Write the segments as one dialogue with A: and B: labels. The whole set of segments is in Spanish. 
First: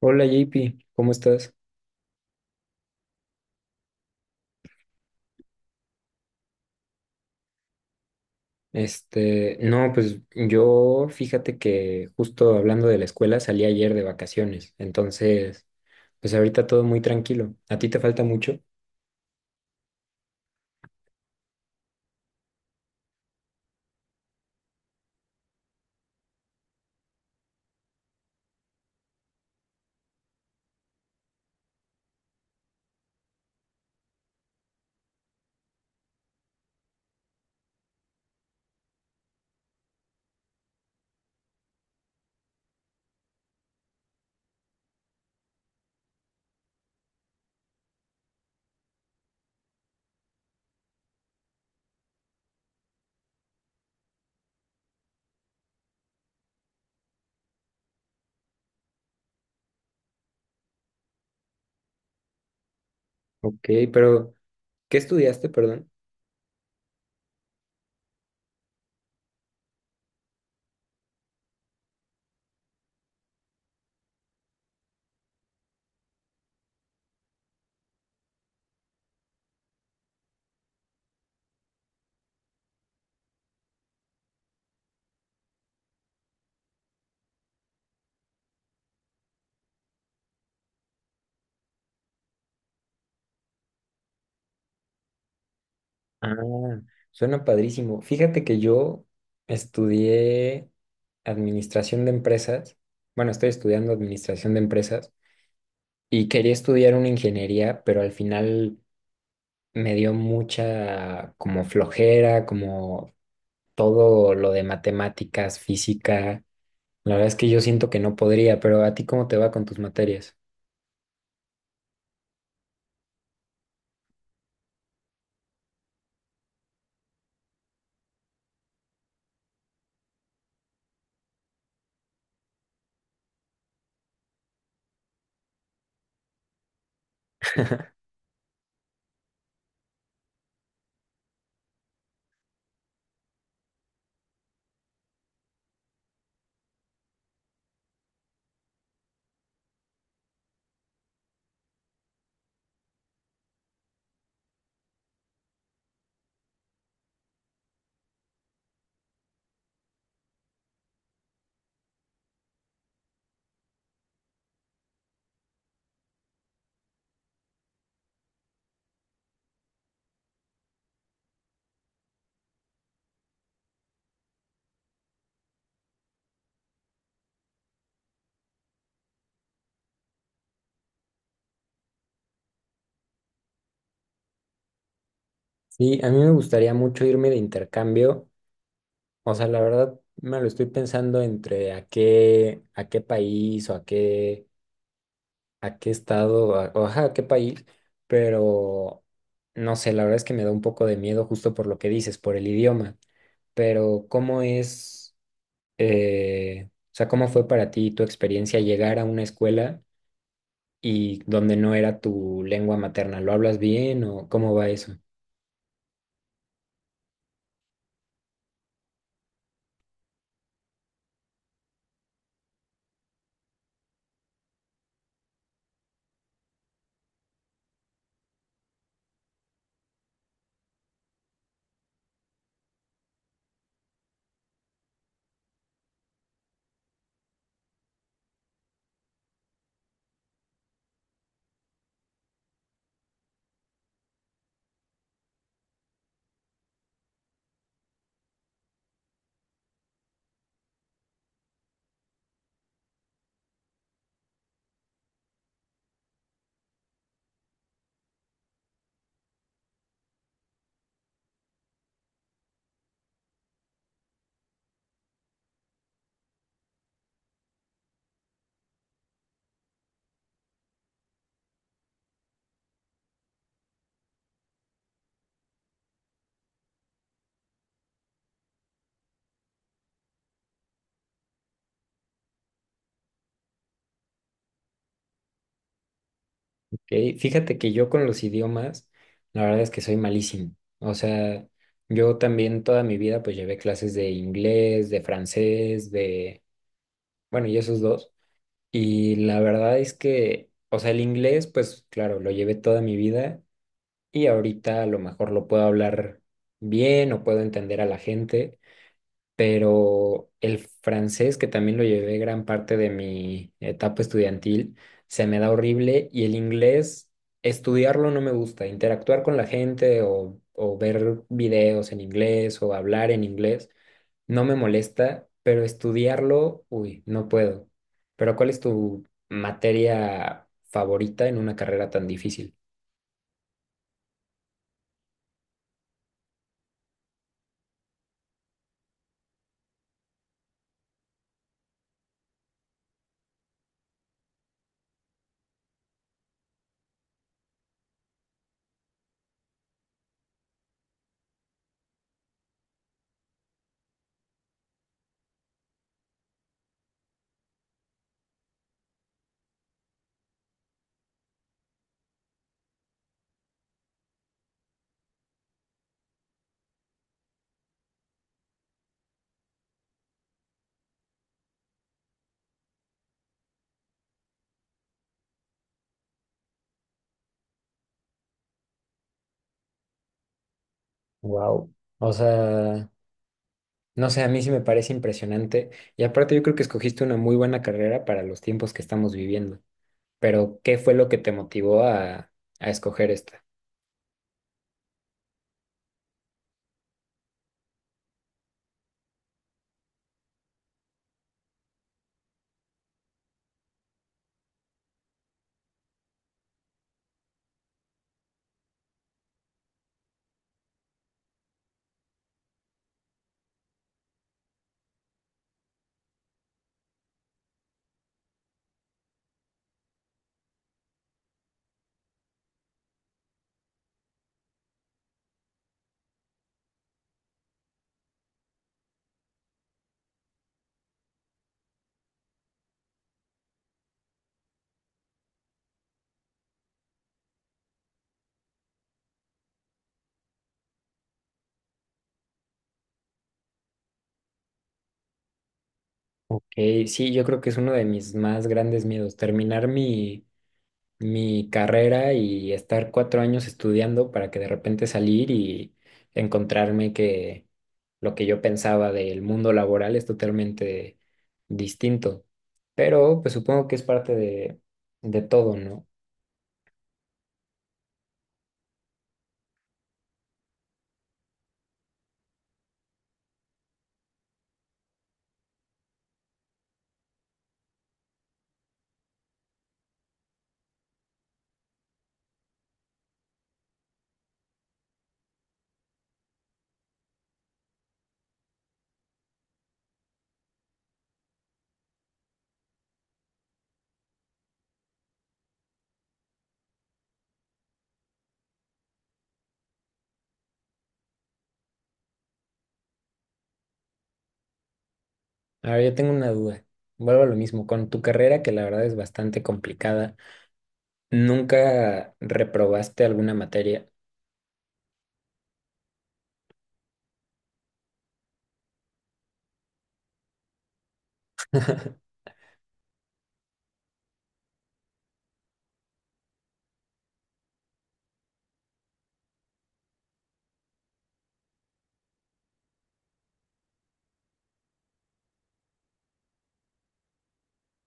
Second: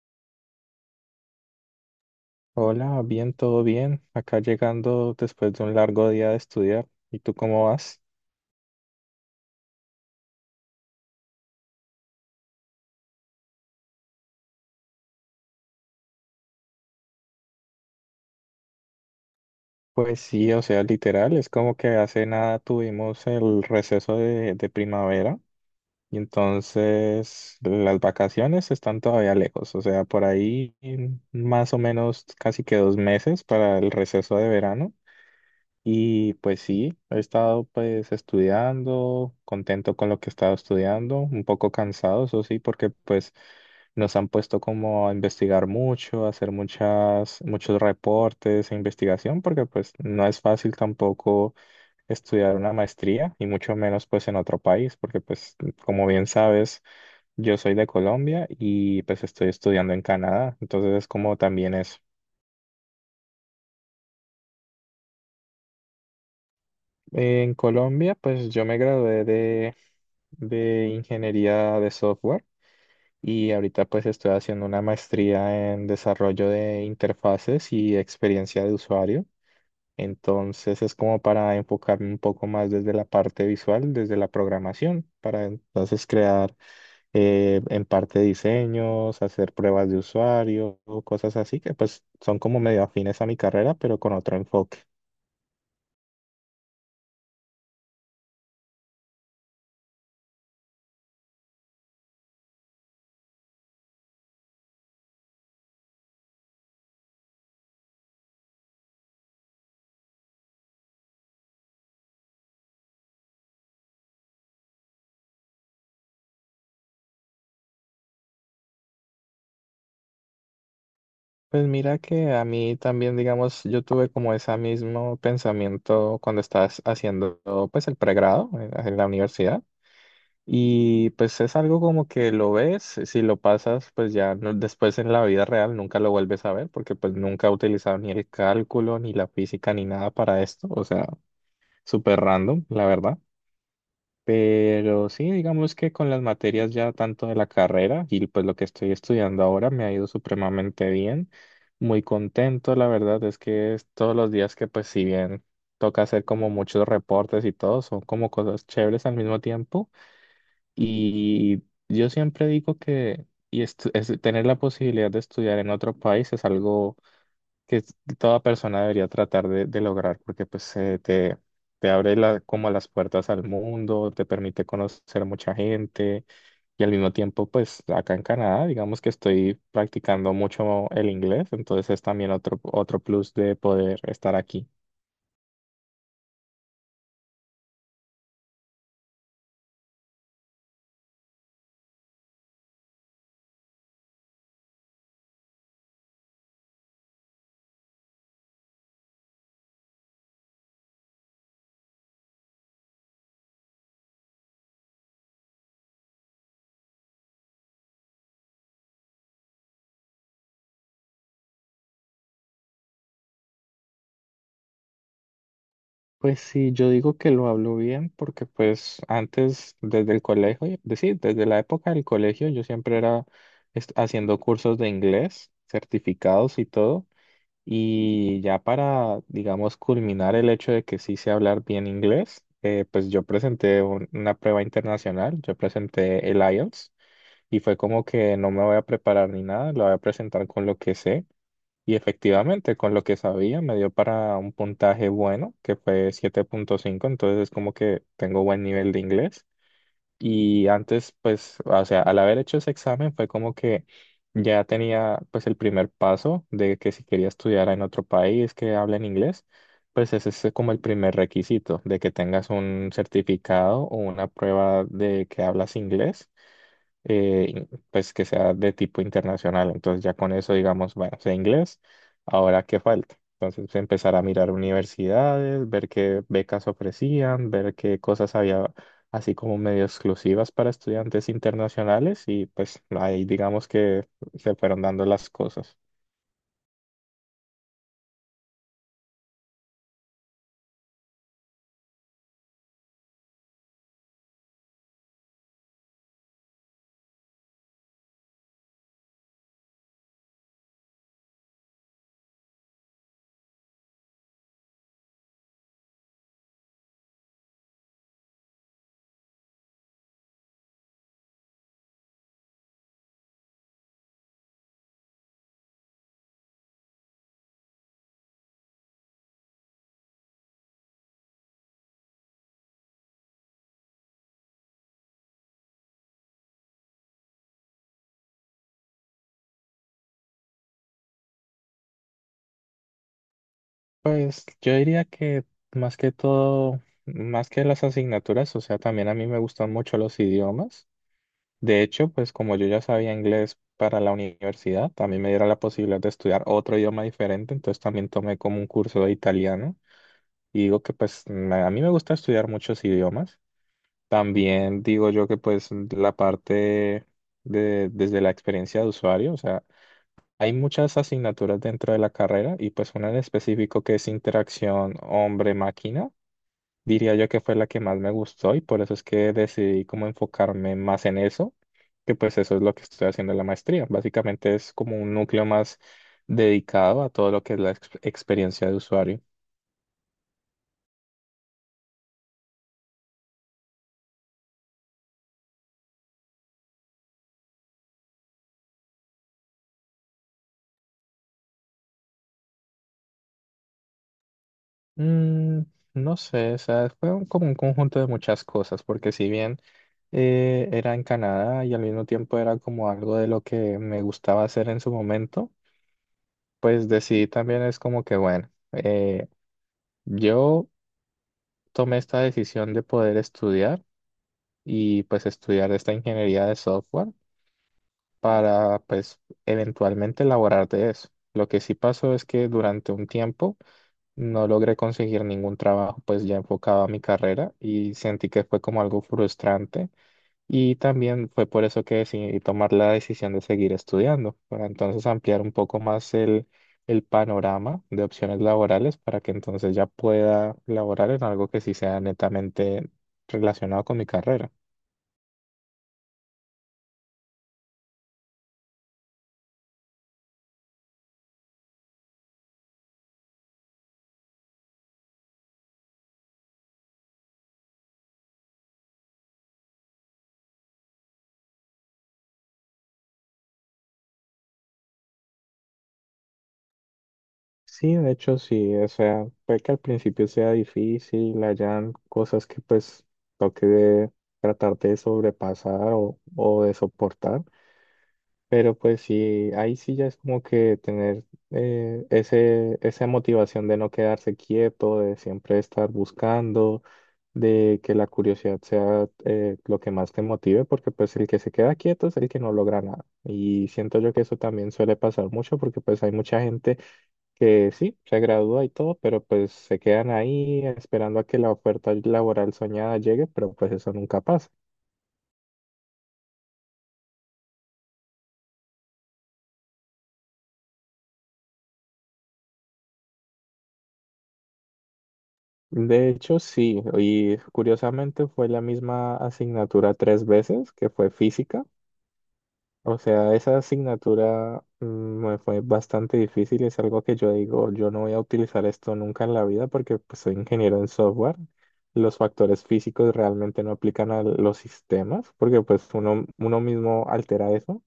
A: Hola JP, ¿cómo estás?
B: Hola, bien, todo bien. Acá llegando después de un largo día de estudiar. ¿Y tú cómo vas?
A: Este, no, pues yo fíjate que justo hablando de la escuela salí ayer de vacaciones, entonces, pues ahorita todo muy tranquilo. ¿A ti te falta mucho?
B: Pues sí, o sea, literal, es como que hace nada tuvimos el receso de primavera y entonces las vacaciones están todavía lejos, o sea, por ahí más o menos casi que 2 meses para el receso de verano. Y pues sí, he estado pues estudiando, contento con lo que he estado estudiando, un poco cansado, eso sí, porque pues nos han puesto como a investigar mucho, a hacer muchos reportes e investigación, porque pues no es fácil tampoco estudiar una maestría y mucho menos pues en otro país, porque pues como bien sabes, yo soy de Colombia y pues estoy estudiando en Canadá, entonces es como también es.
A: Ok, pero ¿qué estudiaste, perdón?
B: En Colombia, pues yo me gradué de ingeniería de software y ahorita pues estoy haciendo una maestría en desarrollo de interfaces y experiencia de usuario. Entonces es como para enfocarme un poco más desde la parte visual, desde la programación, para entonces crear en parte diseños, hacer pruebas de usuario, cosas así que pues son como medio afines a mi carrera, pero con otro enfoque.
A: Ah, suena padrísimo. Fíjate que yo estudié administración de empresas, bueno, estoy estudiando administración de empresas y quería estudiar una ingeniería, pero al final me dio mucha como flojera, como todo lo de matemáticas, física. La verdad es que yo siento que no podría, pero ¿a ti cómo te va con tus materias?
B: Pues mira que a mí también, digamos, yo tuve como ese mismo pensamiento cuando estás haciendo pues el pregrado en la universidad y pues es algo como que lo ves, si lo pasas pues después en la vida real nunca lo vuelves a ver porque pues nunca he utilizado ni el cálculo, ni la física, ni nada para esto, o sea, súper random, la verdad. Pero sí, digamos que con las materias ya tanto de la carrera y pues lo que estoy estudiando ahora me ha ido supremamente bien. Muy contento, la verdad es que es todos los días que pues si bien toca hacer como muchos reportes y todo, son como cosas chéveres al mismo tiempo. Y yo siempre digo que tener la posibilidad de estudiar en otro país es algo que toda persona debería tratar de lograr, porque pues te abre como las puertas al mundo, te permite conocer mucha gente y al mismo tiempo pues acá en Canadá digamos que estoy practicando mucho el inglés, entonces es también otro plus de poder estar aquí.
A: Sí, a mí me gustaría mucho irme de intercambio. O sea, la verdad me lo estoy pensando entre a qué país o a qué estado, o ajá, a qué país, pero no sé, la verdad es que me da un poco de miedo justo por lo que dices, por el idioma. Pero ¿cómo es, o sea, cómo fue para ti tu experiencia llegar a una escuela y donde no era tu lengua materna? ¿Lo hablas bien o cómo va eso?
B: Pues sí, yo digo que lo hablo bien porque pues antes desde el colegio, es decir, desde la época del colegio yo siempre era haciendo cursos de inglés, certificados y todo. Y ya para, digamos, culminar el hecho de que sí sé hablar bien inglés, pues yo presenté una prueba internacional, yo presenté el IELTS y fue como que no me voy a preparar ni nada, lo voy a presentar con lo que sé. Y efectivamente, con lo que sabía, me dio para un puntaje bueno, que fue 7,5 entonces es como que tengo buen nivel de inglés. Y antes, pues, o sea, al haber hecho ese examen fue como que ya tenía pues el primer paso de que si quería estudiar en otro país que hable en inglés, pues ese es como el primer requisito de que tengas un certificado o una prueba de que hablas inglés eh, pues que sea de tipo internacional. Entonces ya con eso, digamos, bueno, sé inglés, ahora qué falta. Entonces pues, empezar a mirar universidades, ver qué becas ofrecían, ver qué cosas había así como medio exclusivas para estudiantes internacionales y pues ahí digamos que se fueron dando las cosas.
A: Ok, fíjate que yo con los idiomas, la verdad es que soy malísimo. O sea, yo también toda mi vida pues llevé clases de inglés, de francés, de, bueno, y esos dos. Y la verdad es que, o sea, el inglés pues claro, lo llevé toda mi vida y ahorita a lo mejor lo puedo hablar bien o puedo entender a la gente, pero el francés, que también lo llevé gran parte de mi etapa estudiantil, se me da horrible y el inglés, estudiarlo no me gusta, interactuar con la gente o ver videos en inglés o hablar en inglés, no me molesta, pero estudiarlo, uy, no puedo. Pero ¿cuál es tu materia favorita en una carrera tan difícil?
B: Pues yo diría que más que todo, más que las asignaturas, o sea, también a mí me gustan mucho los idiomas. De hecho, pues como yo ya sabía inglés para la universidad, también me dieron la posibilidad de estudiar otro idioma diferente, entonces también tomé como un curso de italiano y digo que pues a mí me gusta estudiar muchos idiomas. También digo yo que pues la parte de desde la experiencia de usuario, o sea, hay muchas asignaturas dentro de la carrera y pues una en específico que es interacción hombre-máquina diría yo que fue la que más me gustó y por eso es que decidí como enfocarme más en eso, que pues eso es lo que estoy haciendo en la maestría. Básicamente es como un núcleo más dedicado a todo lo que es la experiencia de usuario.
A: Wow. O sea, no sé, a mí sí me parece impresionante. Y aparte yo creo que escogiste una muy buena carrera para los tiempos que estamos viviendo. Pero ¿qué fue lo que te motivó a escoger esta?
B: Mm, no sé, o sea, fue como un conjunto de muchas cosas, porque si bien era en Canadá y al mismo tiempo era como algo de lo que me gustaba hacer en su momento, pues decidí también es como que, bueno, yo tomé esta decisión de poder estudiar. Y pues estudiar esta ingeniería de software para pues eventualmente elaborar de eso. Lo que sí pasó es que durante un tiempo no logré conseguir ningún trabajo pues ya enfocado a mi carrera y sentí que fue como algo frustrante y también fue por eso que decidí tomar la decisión de seguir estudiando para entonces ampliar un poco más el panorama de opciones laborales para que entonces ya pueda laborar en algo que sí sea netamente relacionado con mi carrera.
A: Ok, sí, yo creo que es uno de mis más grandes miedos, terminar mi carrera y estar 4 años estudiando para que de repente salir y encontrarme que lo que yo pensaba del mundo laboral es totalmente distinto. Pero pues supongo que es parte de todo, ¿no?
B: Sí, de hecho sí, o sea, puede que al principio sea difícil, hayan cosas que pues toque de tratar de sobrepasar o de soportar, pero pues sí, ahí sí ya es como que tener esa motivación de no quedarse quieto, de siempre estar buscando, de que la curiosidad sea lo que más te motive, porque pues el que se queda quieto es el que no logra nada. Y siento yo que eso también suele pasar mucho porque pues hay mucha gente que sí, se gradúa y todo, pero pues se quedan ahí esperando a que la oferta laboral soñada llegue, pero pues eso nunca pasa.
A: A ver, yo tengo una duda. Vuelvo a lo mismo, con tu carrera, que la verdad es bastante complicada, ¿nunca reprobaste alguna materia?
B: De hecho, sí, y curiosamente fue la misma asignatura tres veces, que fue física. O sea, esa asignatura me fue bastante difícil, es algo que yo digo, yo no voy a utilizar esto nunca en la vida porque pues, soy ingeniero en software. Los factores físicos realmente no aplican a los sistemas porque pues uno mismo altera eso.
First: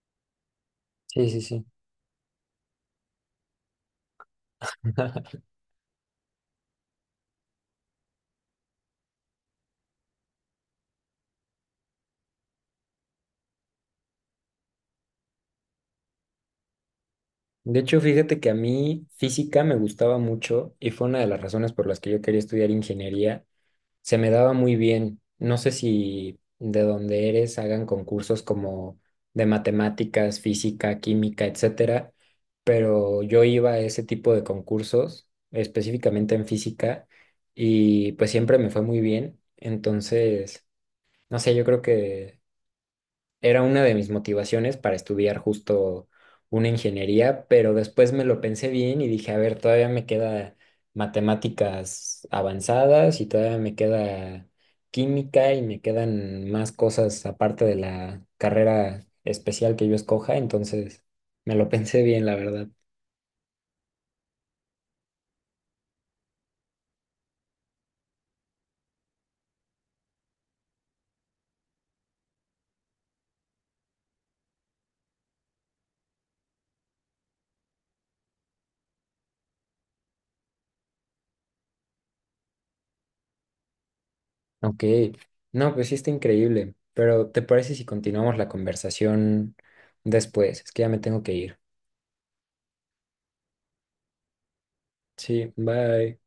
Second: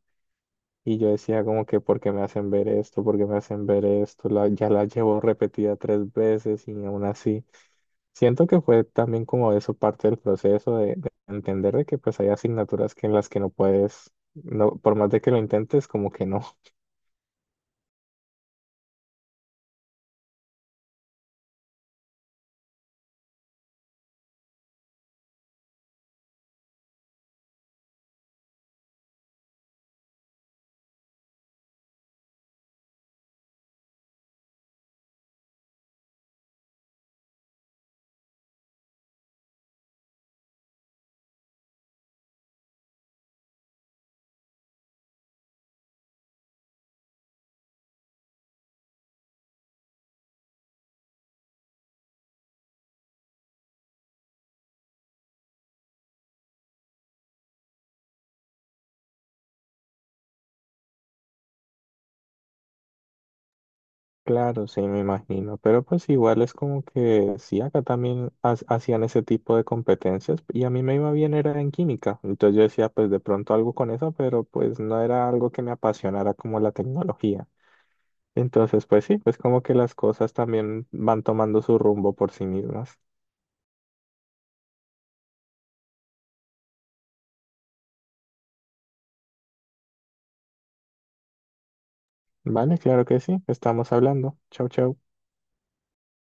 B: Y yo
A: Sí, sí,
B: decía
A: sí.
B: como que, ¿por qué me hacen ver esto? ¿Por qué me hacen ver esto? La- ya la llevo repetida tres veces y aún así. Siento que fue también como eso parte del proceso de entender de que pues hay asignaturas que en las que no puedes, no, por más de que lo intentes, como que no.
A: De hecho, fíjate que a mí física me gustaba mucho y fue una de las razones por las que yo quería estudiar ingeniería, se me daba muy bien. No sé si de donde eres hagan concursos como de matemáticas, física, química, etcétera, pero yo iba a ese tipo de concursos, específicamente en física, y pues siempre me fue muy bien. Entonces, no sé, yo creo que era una de mis motivaciones para estudiar justo una ingeniería, pero después me lo pensé bien y dije, a ver, todavía me queda matemáticas avanzadas y todavía me queda química y me quedan más cosas aparte de la carrera especial que yo escoja, entonces me lo pensé bien, la verdad.
B: Claro, sí, me imagino. Pero pues igual es como que sí, acá también hacían ese tipo de competencias y a mí me iba bien era en química. Entonces yo decía, pues de pronto algo con eso, pero pues no era algo que me apasionara como la tecnología. Entonces, pues sí, pues como que las cosas también van tomando su rumbo por sí mismas.
A: Ok, no, pues sí está increíble, pero ¿te parece si continuamos la conversación después? Es que ya me tengo que ir.
B: Vale, claro que sí, estamos hablando. Chau, chau.
A: Sí, bye.